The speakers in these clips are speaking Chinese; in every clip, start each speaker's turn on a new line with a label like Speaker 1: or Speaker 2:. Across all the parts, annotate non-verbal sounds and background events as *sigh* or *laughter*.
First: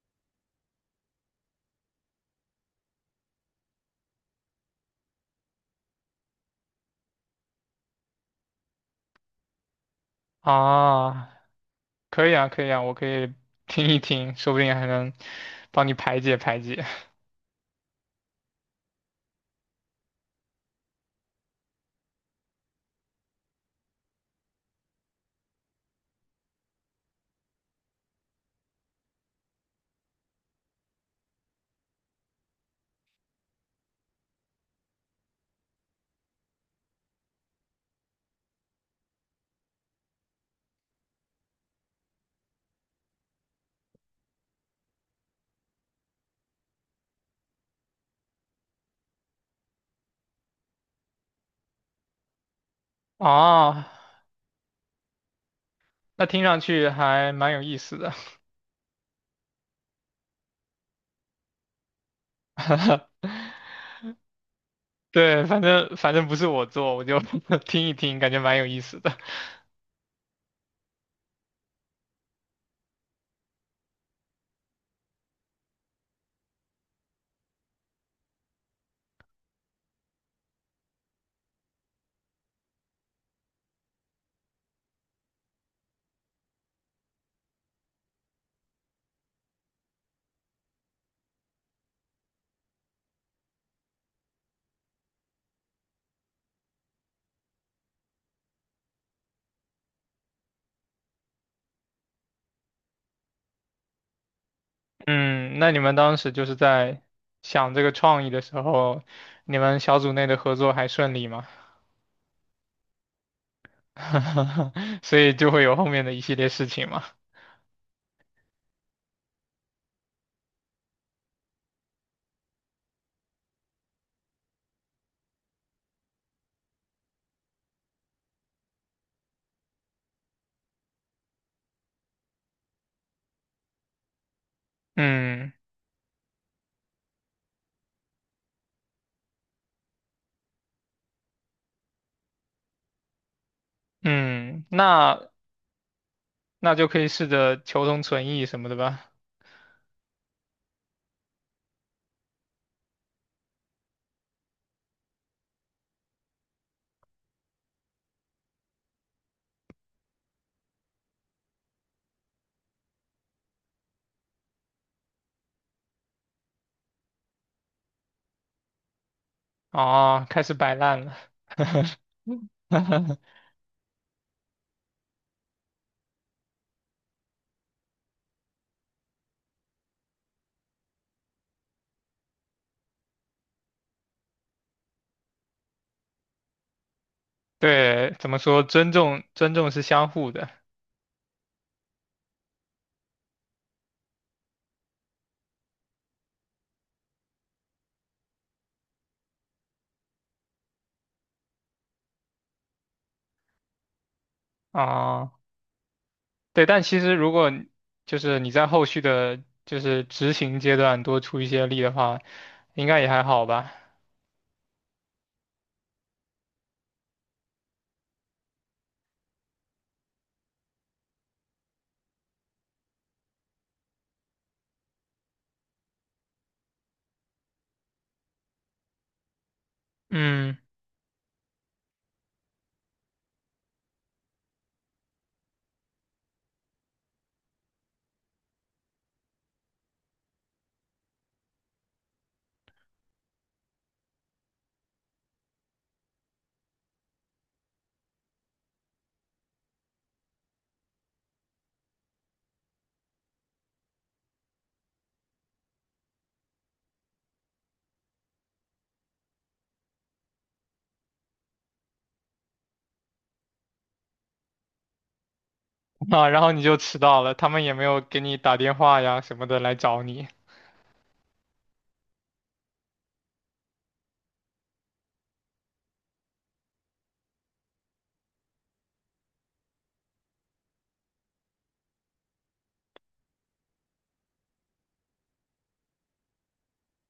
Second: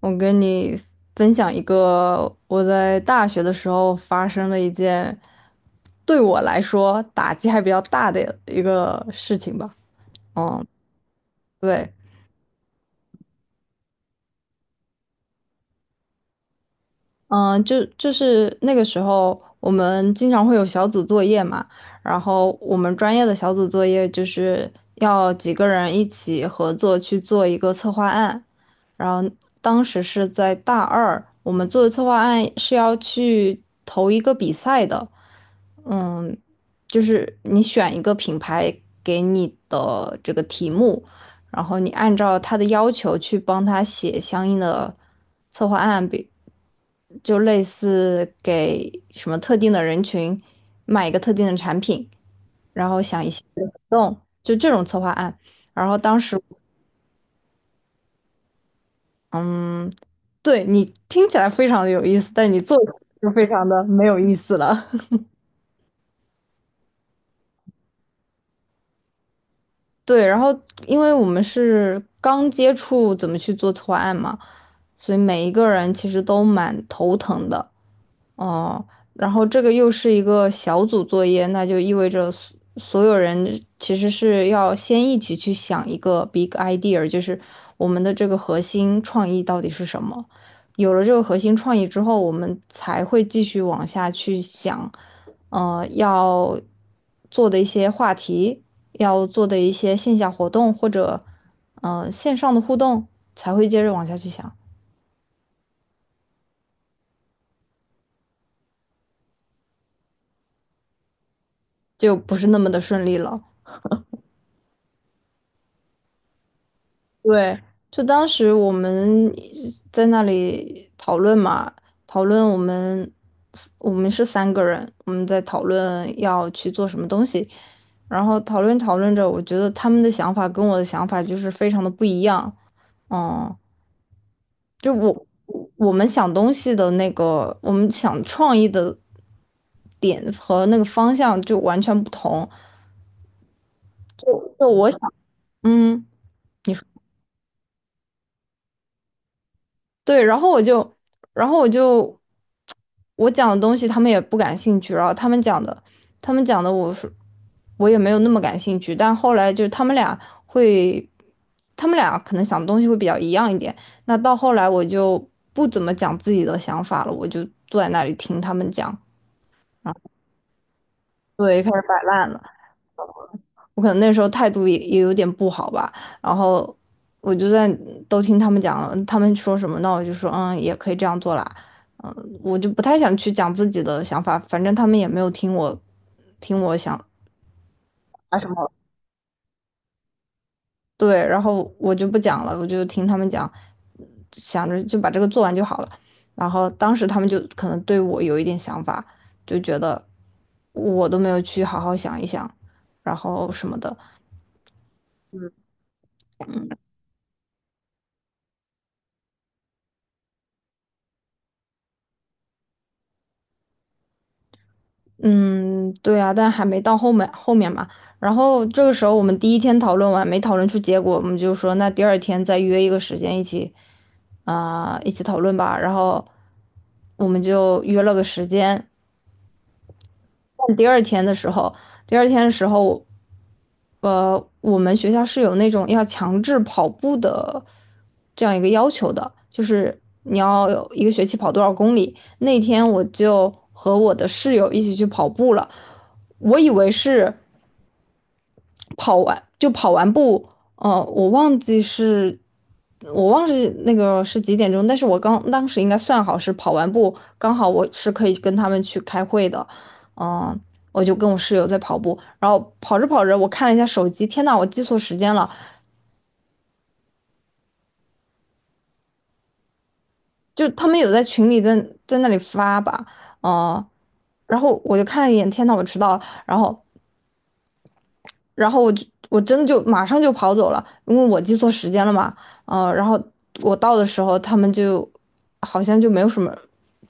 Speaker 1: 我跟你分享一个我在大学的时候发生的一件对我来说打击还比较大的一个事情吧。嗯，
Speaker 2: 啊，
Speaker 1: 对，
Speaker 2: 可以啊，可以啊，我可以听一听，说不定还能帮你排解排解。
Speaker 1: 嗯，就是那个时候，我们经常会有小组作业嘛，然后我们专业的小组作业就是要几个人一起合作去做一个策划案，然后当时是在大二，我们做的策划案是要去投一个比赛的，嗯，就是你选一个品牌给你的这个题目，然后你按照他的要求去帮他写相应的策划案，就类似给什么特定的人群卖一个特定的产品，然后想一些活
Speaker 2: 啊，
Speaker 1: 动，就这种策划案。然后当
Speaker 2: 那
Speaker 1: 时，
Speaker 2: 听上去还蛮有意思的。
Speaker 1: 嗯，对你听起来非常的有意思，但你做出来
Speaker 2: *laughs*
Speaker 1: 就非常的没有意思了。*laughs*
Speaker 2: 对，反正不是我做，我就 *laughs* 听一听，感觉蛮有意思的。
Speaker 1: 对，然后因为我们是刚接触怎么去做策划案嘛，所以每一个人其实都蛮头疼的。哦，然后这个又是一个小组作业，那就意味着所有人其实是要先一起去想一个 big idea，就是我们的这个核心创意到底是什么。有了这个核心创意之后，我们才会继续往下去想，要做的一些话题，要做的一些线下活动或者线上的互动，才会接着往下去想，
Speaker 2: 嗯，那你们当时就是在想这个创意的时候，你们小组内的合作还顺利吗？
Speaker 1: 就不是那么的顺利了。
Speaker 2: *laughs* 所以就会有后面的一系列事情嘛。
Speaker 1: 对，就当时我们在那里讨论嘛，讨论我们是三个人，我们在讨论要去做什么东西，然后讨论讨论着，我觉得他们的想法跟我的想法就是非常的不一样，嗯，就我
Speaker 2: 嗯
Speaker 1: 我们想东西的那个，我们想创意的点和那个方向就完全不同，
Speaker 2: 嗯，
Speaker 1: 就我想，
Speaker 2: 那
Speaker 1: 嗯。你
Speaker 2: 那
Speaker 1: 说
Speaker 2: 就可以试着求同存异什么的吧。
Speaker 1: 对，然后我就，然后我讲的东西他们也不感兴趣，然后他们讲的我也没有那么感兴趣，但后来就是会，他们俩可能想的东西会比较一样一点。那到后来我就不怎么讲自己的想法了，我就坐在那里听他们讲，
Speaker 2: 哦，开始摆烂了。
Speaker 1: 对，开始摆烂了。
Speaker 2: *laughs*
Speaker 1: 我可能那时候态度也有点不好吧，然后我就在都听他们讲，他们说什么，那我就说嗯，也可以这样做啦，嗯，我就不太想去讲自己的想法，反正他们也没有听我想
Speaker 2: 对，怎
Speaker 1: 啊
Speaker 2: 么
Speaker 1: 什
Speaker 2: 说？
Speaker 1: 么，
Speaker 2: 尊重，尊重是相互的
Speaker 1: 对，然后我就不讲了，我就听他们讲，想着就把这个做完就好了，然后当时他们就可能对我有一点想法，就觉得我都没有去好好想一想，然后什么的。
Speaker 2: 啊。对，但其实如果你就是你在后续的，就是执行阶段多出一些力的话，应该也还好吧。
Speaker 1: 嗯，对啊，但还没到后面后面嘛。然后这个时候我们第一天讨论完，没讨论出结果，我们就说那第二天再约一个时间一起讨论吧。然后我们就约了个时间。
Speaker 2: 嗯，
Speaker 1: 但第二天的时候，我们学校是有那种要强制跑步的这样一个要求的，就是你要有一个学期跑多少公里。那天我就和我的室友一起去跑步了。我以为是跑完就跑完步，呃，我忘记是，我忘记那个是几点钟，但是我刚当时应该算好是跑完步，刚好我是可以跟他们去开会的，嗯、我就跟我室友在跑步，然后跑着跑着，我看了一下手机，天呐，我记错时间了，
Speaker 2: *laughs* 啊，然后你就迟到了，他们也没有给你打电话呀什么的来找你。
Speaker 1: 就他们有在群里在那里发吧，嗯、然后我就看了一眼，天呐，我迟到了，然后我真的就马上就跑走了，因为我记错时间了嘛，然后我到的时候，他们就好像就没有什么，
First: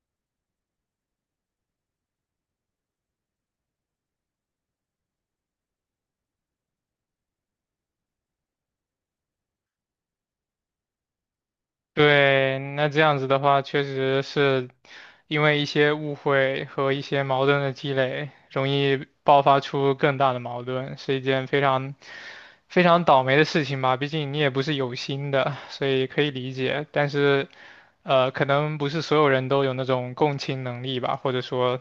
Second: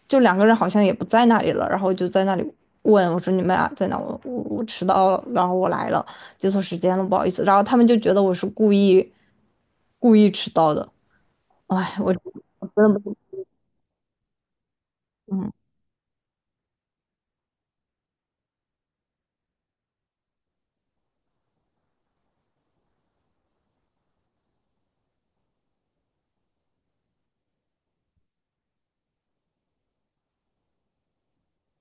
Speaker 1: 就两个人好像也不在那里了，然后就在那里问我说你们俩在哪？我迟到了，然后我来了，记错时间了，不好意思。然后他们就觉得我是故意迟到的，哎，我
Speaker 2: 对，那
Speaker 1: 真的
Speaker 2: 这
Speaker 1: 不，
Speaker 2: 样子的话，确实是
Speaker 1: *laughs*
Speaker 2: 因
Speaker 1: 嗯，
Speaker 2: 为一些误会和一些矛盾的积累，容易爆发出更大的矛盾，是一件非常非常倒霉的事情吧。毕竟你也不是有心的，所以可以理解。但是，可能不是所有人都有那种共情能力吧，或者说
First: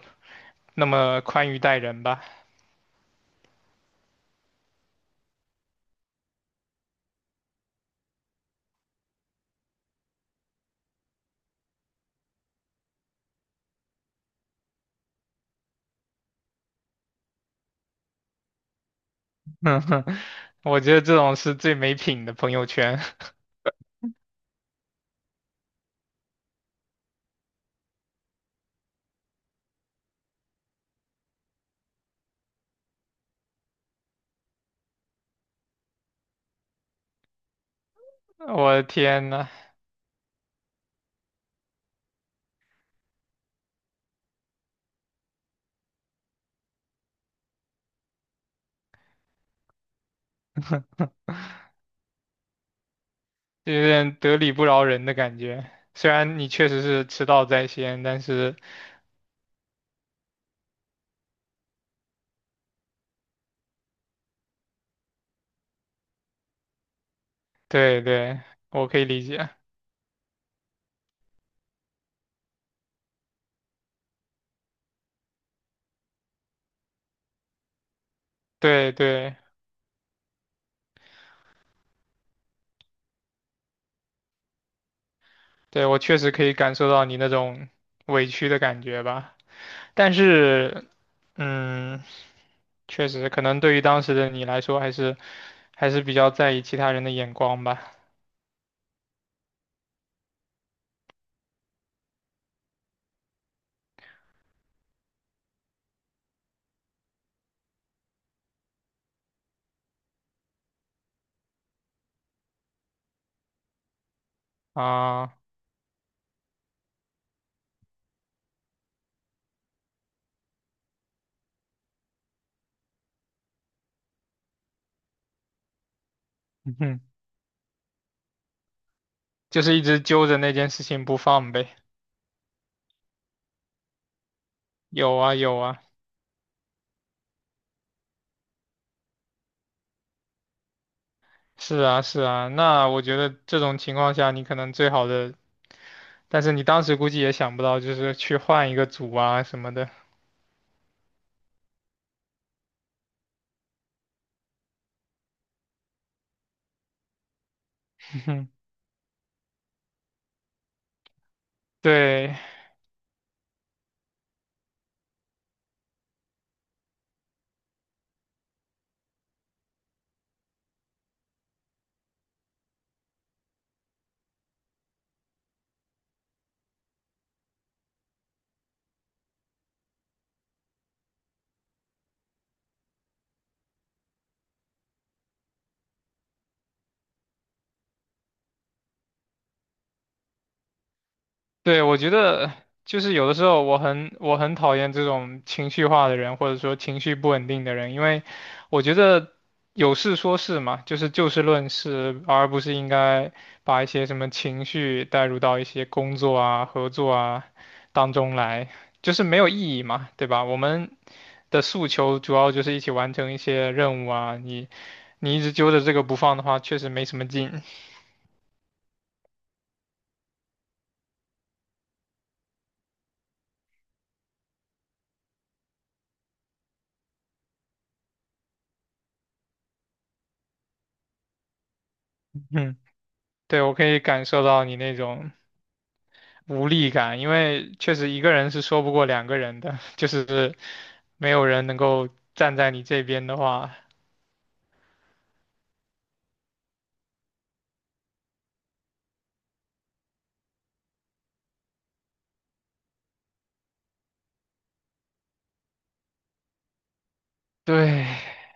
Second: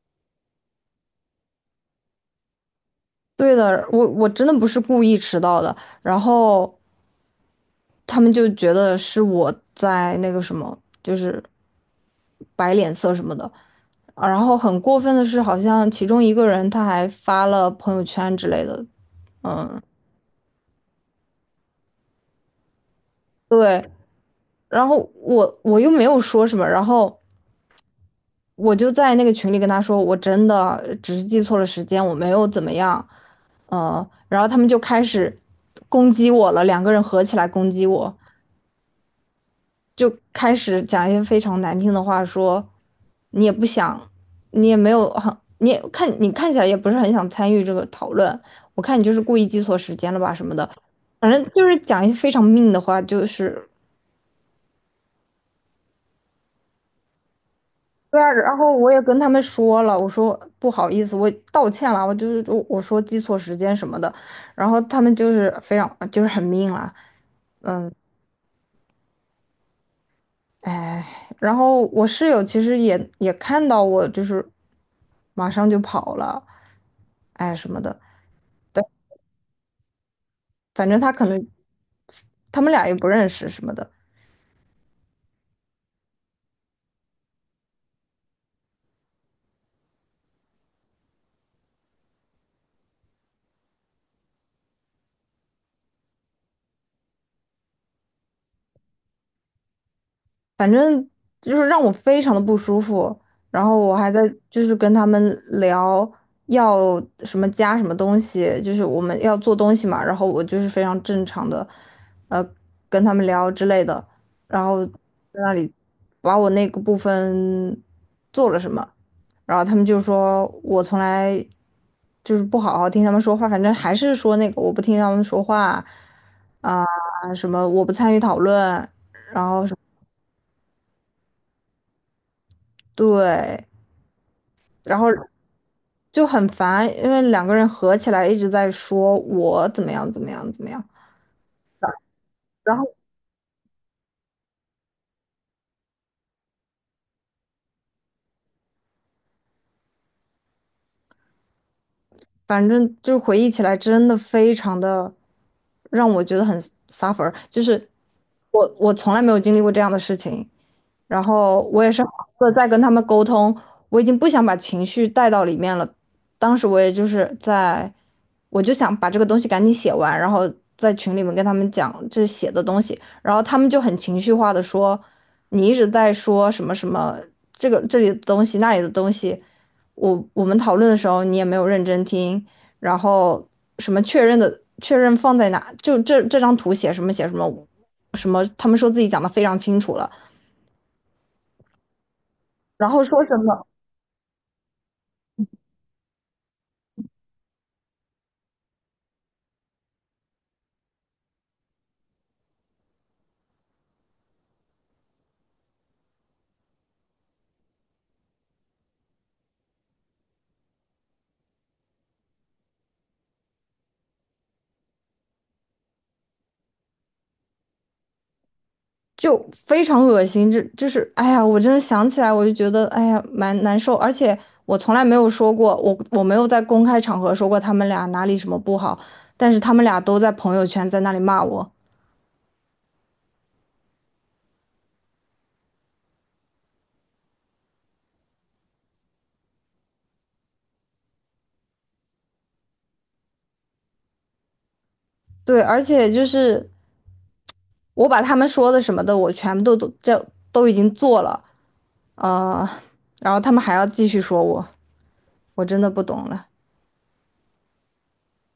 Speaker 2: 那么宽裕待人吧。
Speaker 1: 对的，我真的不是故意迟到的，然后他们就觉得是我在那个什么，就是摆脸色什么的。啊然后很过分的是，好像其中一个人他还发了朋友圈之类的，
Speaker 2: *laughs* 我觉得这种是最没品的朋友圈。
Speaker 1: 对，然后我又没有说什么，然后我就在那个群里跟他说，我真的只是记错了时间，我没有怎么样，然后他们就开始攻击我了，两个人合起来攻击我，
Speaker 2: *laughs* 我的天呐！
Speaker 1: 就开始讲一些非常难听的话说，你也不想，你也没有很，你也看你看起来也不是很想参与这个讨论，我看你就是故意记错时间了吧什么的，反正就是讲一些非常命的话，就是
Speaker 2: 就有点得理不饶人的感觉。虽然你确实是迟到在先，
Speaker 1: 对
Speaker 2: 但
Speaker 1: 啊，然
Speaker 2: 是
Speaker 1: 后我也跟他们说了，我说不好意思，我道歉了，我就是我说记错时间什么的，然后他们就是非常就是很命了。
Speaker 2: 对对，我可以理解，
Speaker 1: 哎，然后我室友其实也看到我，就是马上就跑了，哎什么的，
Speaker 2: 对对
Speaker 1: 反正他可能他们俩也不认识什么的。
Speaker 2: 对，我确实可以感受到你那种委屈的感觉吧。但是，嗯，确实可能对于当时的你来说，还是还是比较在意其他人的眼光吧。
Speaker 1: 反正就是让我非常的不舒服。然后我还在就是跟他们聊要什么加什么东西，就是我们要做东西嘛。然后我就是非常正常的，呃，跟他们聊之类的。然后在
Speaker 2: 啊，
Speaker 1: 那里把我那个部分做了什么，然后他们就说我从来就是不好好听他们说话，反正还是说那个我不听他们说话
Speaker 2: *laughs* 嗯
Speaker 1: 啊，
Speaker 2: 哼，
Speaker 1: 什么我不参与讨论，然
Speaker 2: 就
Speaker 1: 后什
Speaker 2: 是
Speaker 1: 么
Speaker 2: 一直揪着那件事情不放呗。
Speaker 1: 对，然后
Speaker 2: 有啊有啊，
Speaker 1: 就很烦，因为两个人合起来一直在说我怎么样怎么样怎么样，
Speaker 2: 是啊是啊。那我觉得这种情况下，你可能最好的。但是你当时估计也想不到，就是去换一个组啊什么的。
Speaker 1: 反正就是回忆起来真的非常的让我觉得很 suffer，就是
Speaker 2: *laughs*
Speaker 1: 我从来没有经历过这样的事情，然后我也是好
Speaker 2: 对，
Speaker 1: 好的在跟他们沟通，我已经不想把情绪带到里面了。当时我也就是在，我就想把这个东西赶紧写完，然后在群里面跟他们讲这写的东西，然后他们就很情绪化的说，你一直在说什么什么这个这里的东西那里的东西，我们讨论的时候你也没有认真听，然后什么确认的确认放在哪，就这张图写什么写什么。什么？他们说自己讲的非常清楚了，
Speaker 2: 对，我觉得
Speaker 1: 然
Speaker 2: 就
Speaker 1: 后
Speaker 2: 是
Speaker 1: 说
Speaker 2: 有的
Speaker 1: 什
Speaker 2: 时候
Speaker 1: 么
Speaker 2: 我很讨厌这种情绪化的人，或者说情绪不稳定的人，因为我觉得有事说事嘛，就是就事论事，而不是应该把一些什么情绪带入到一些工作啊、合作啊当中来，就是没有意义嘛，对吧？我们的诉求主要就是一起完成一些任务啊，你你一直揪着这个不放的话，确实没什么劲。
Speaker 1: 就非常恶心，这就是哎呀，我真的想起来我就觉得哎呀蛮难受，而且我从来没有说过，我没有在公开场合说过他们俩哪里什么不好，但是他们俩都在朋友圈在那里骂我，
Speaker 2: *laughs* 嗯，对，我可以感受到你那种无力感，因为确实一个人是说不过两个人的，*laughs* 就是没有人能够站在你这边的话，
Speaker 1: 对，而且就是我把他们说的什么的，我全部都已经做了，呃，然后他们还要继续说我，我真的不懂了。
Speaker 2: 对，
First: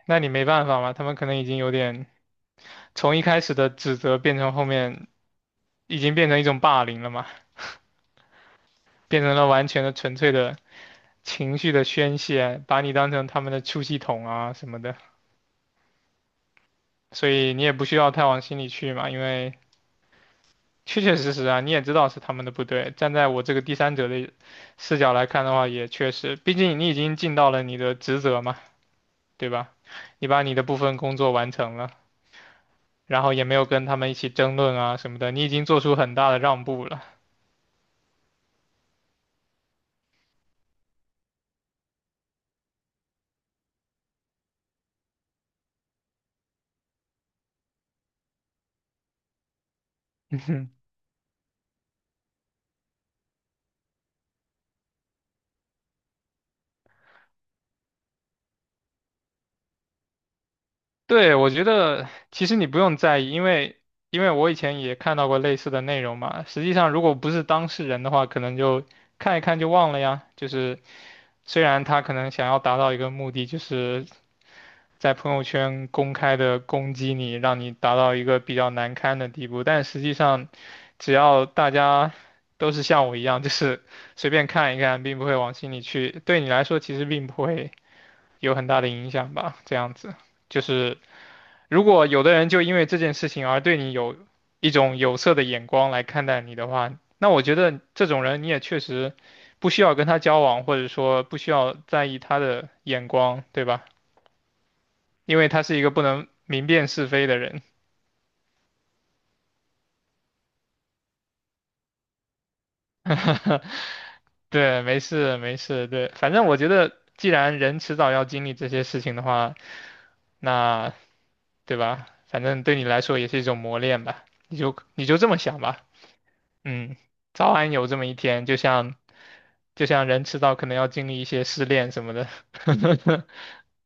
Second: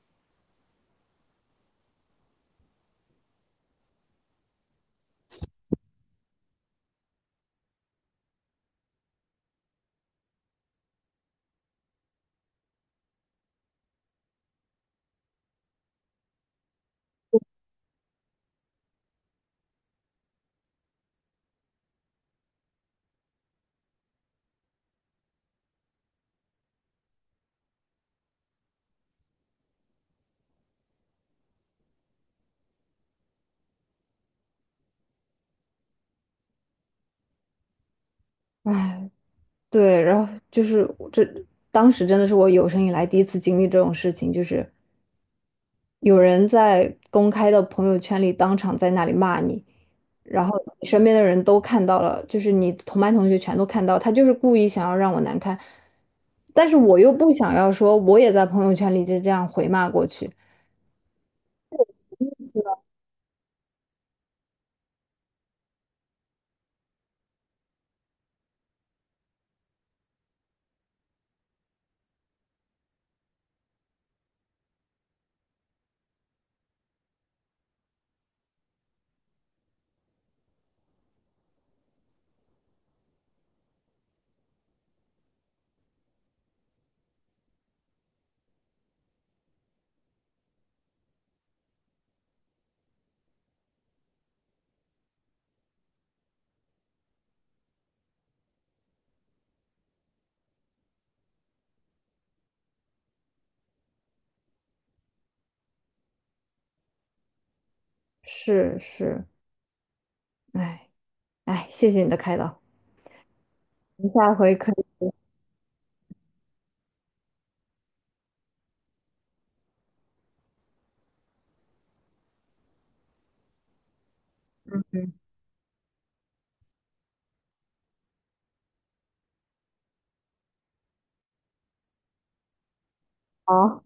Speaker 2: 那你没办法嘛，他们可能已经有点从一开始的指责变成后面已经变成一种霸凌了嘛，变成了完全的纯粹的情绪的宣泄，把你当成他们的出气筒啊什么的。所以你也不需要太往心里去嘛，因为确确实实啊，你也知道是他们的不对。站在我这个第三者的视角来看的话，也确实，毕竟你已经尽到了你的职责嘛，对吧？你把你的部分工作完成了，然后也没有跟他们一起争论啊什么的，你已经做出很大的让步了。
Speaker 1: 哎，对，然后就是我这，当时真的是我有生以来第一次经历这种事情，就是有人在公开的朋友圈里当场在那里骂你，然后你
Speaker 2: *laughs*
Speaker 1: 身边的人都看到了，就是你同班同学全都看到，他就是故意想要让我难堪，但是我又不想要说我也在朋友圈里就这样回骂过去。
Speaker 2: 对，我觉得其实你不用在意，因为因为我以前也看到过类似的内容嘛。实际上，如果不是当事人的话，可能就看一看就忘了呀，就是。虽然他可能想要达到一个目的，就是在朋友圈公开的攻击你，让你达到一个比较难堪的地步，但实际上，只要大家都是像我一样，就是随便看一看，并不会往心里去，对你来说其实并不会有很大的影响吧，这样子。就是如果有的人就因为这件事情而对你有一种有色的眼光来看待你的话，那我觉得这种人你也确实不需要跟他交往，或者说不需要在意他的眼光，对吧？因为他是一个不能明辨是非的人。
Speaker 1: 是是，哎哎，谢谢你的开导，我们
Speaker 2: *laughs*
Speaker 1: 下回可
Speaker 2: 对，没
Speaker 1: 以
Speaker 2: 事没事，对，反正我觉得既然人迟早要经历这些事情的话，那对吧？反正对你来说也是一种磨练吧，你就这么想吧。嗯，早晚有这么一天，就像人迟早可能要经历一些失恋什么的。*laughs*
Speaker 1: 好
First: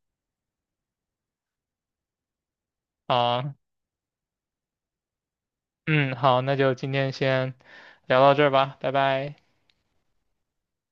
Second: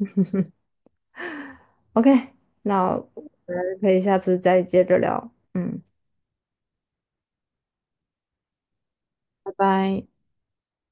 Speaker 1: ，OK，那我
Speaker 2: 啊，
Speaker 1: 们可以下次再接着聊，嗯，
Speaker 2: 嗯，好，那就今天先聊到这儿吧，拜拜。
Speaker 1: 拜拜。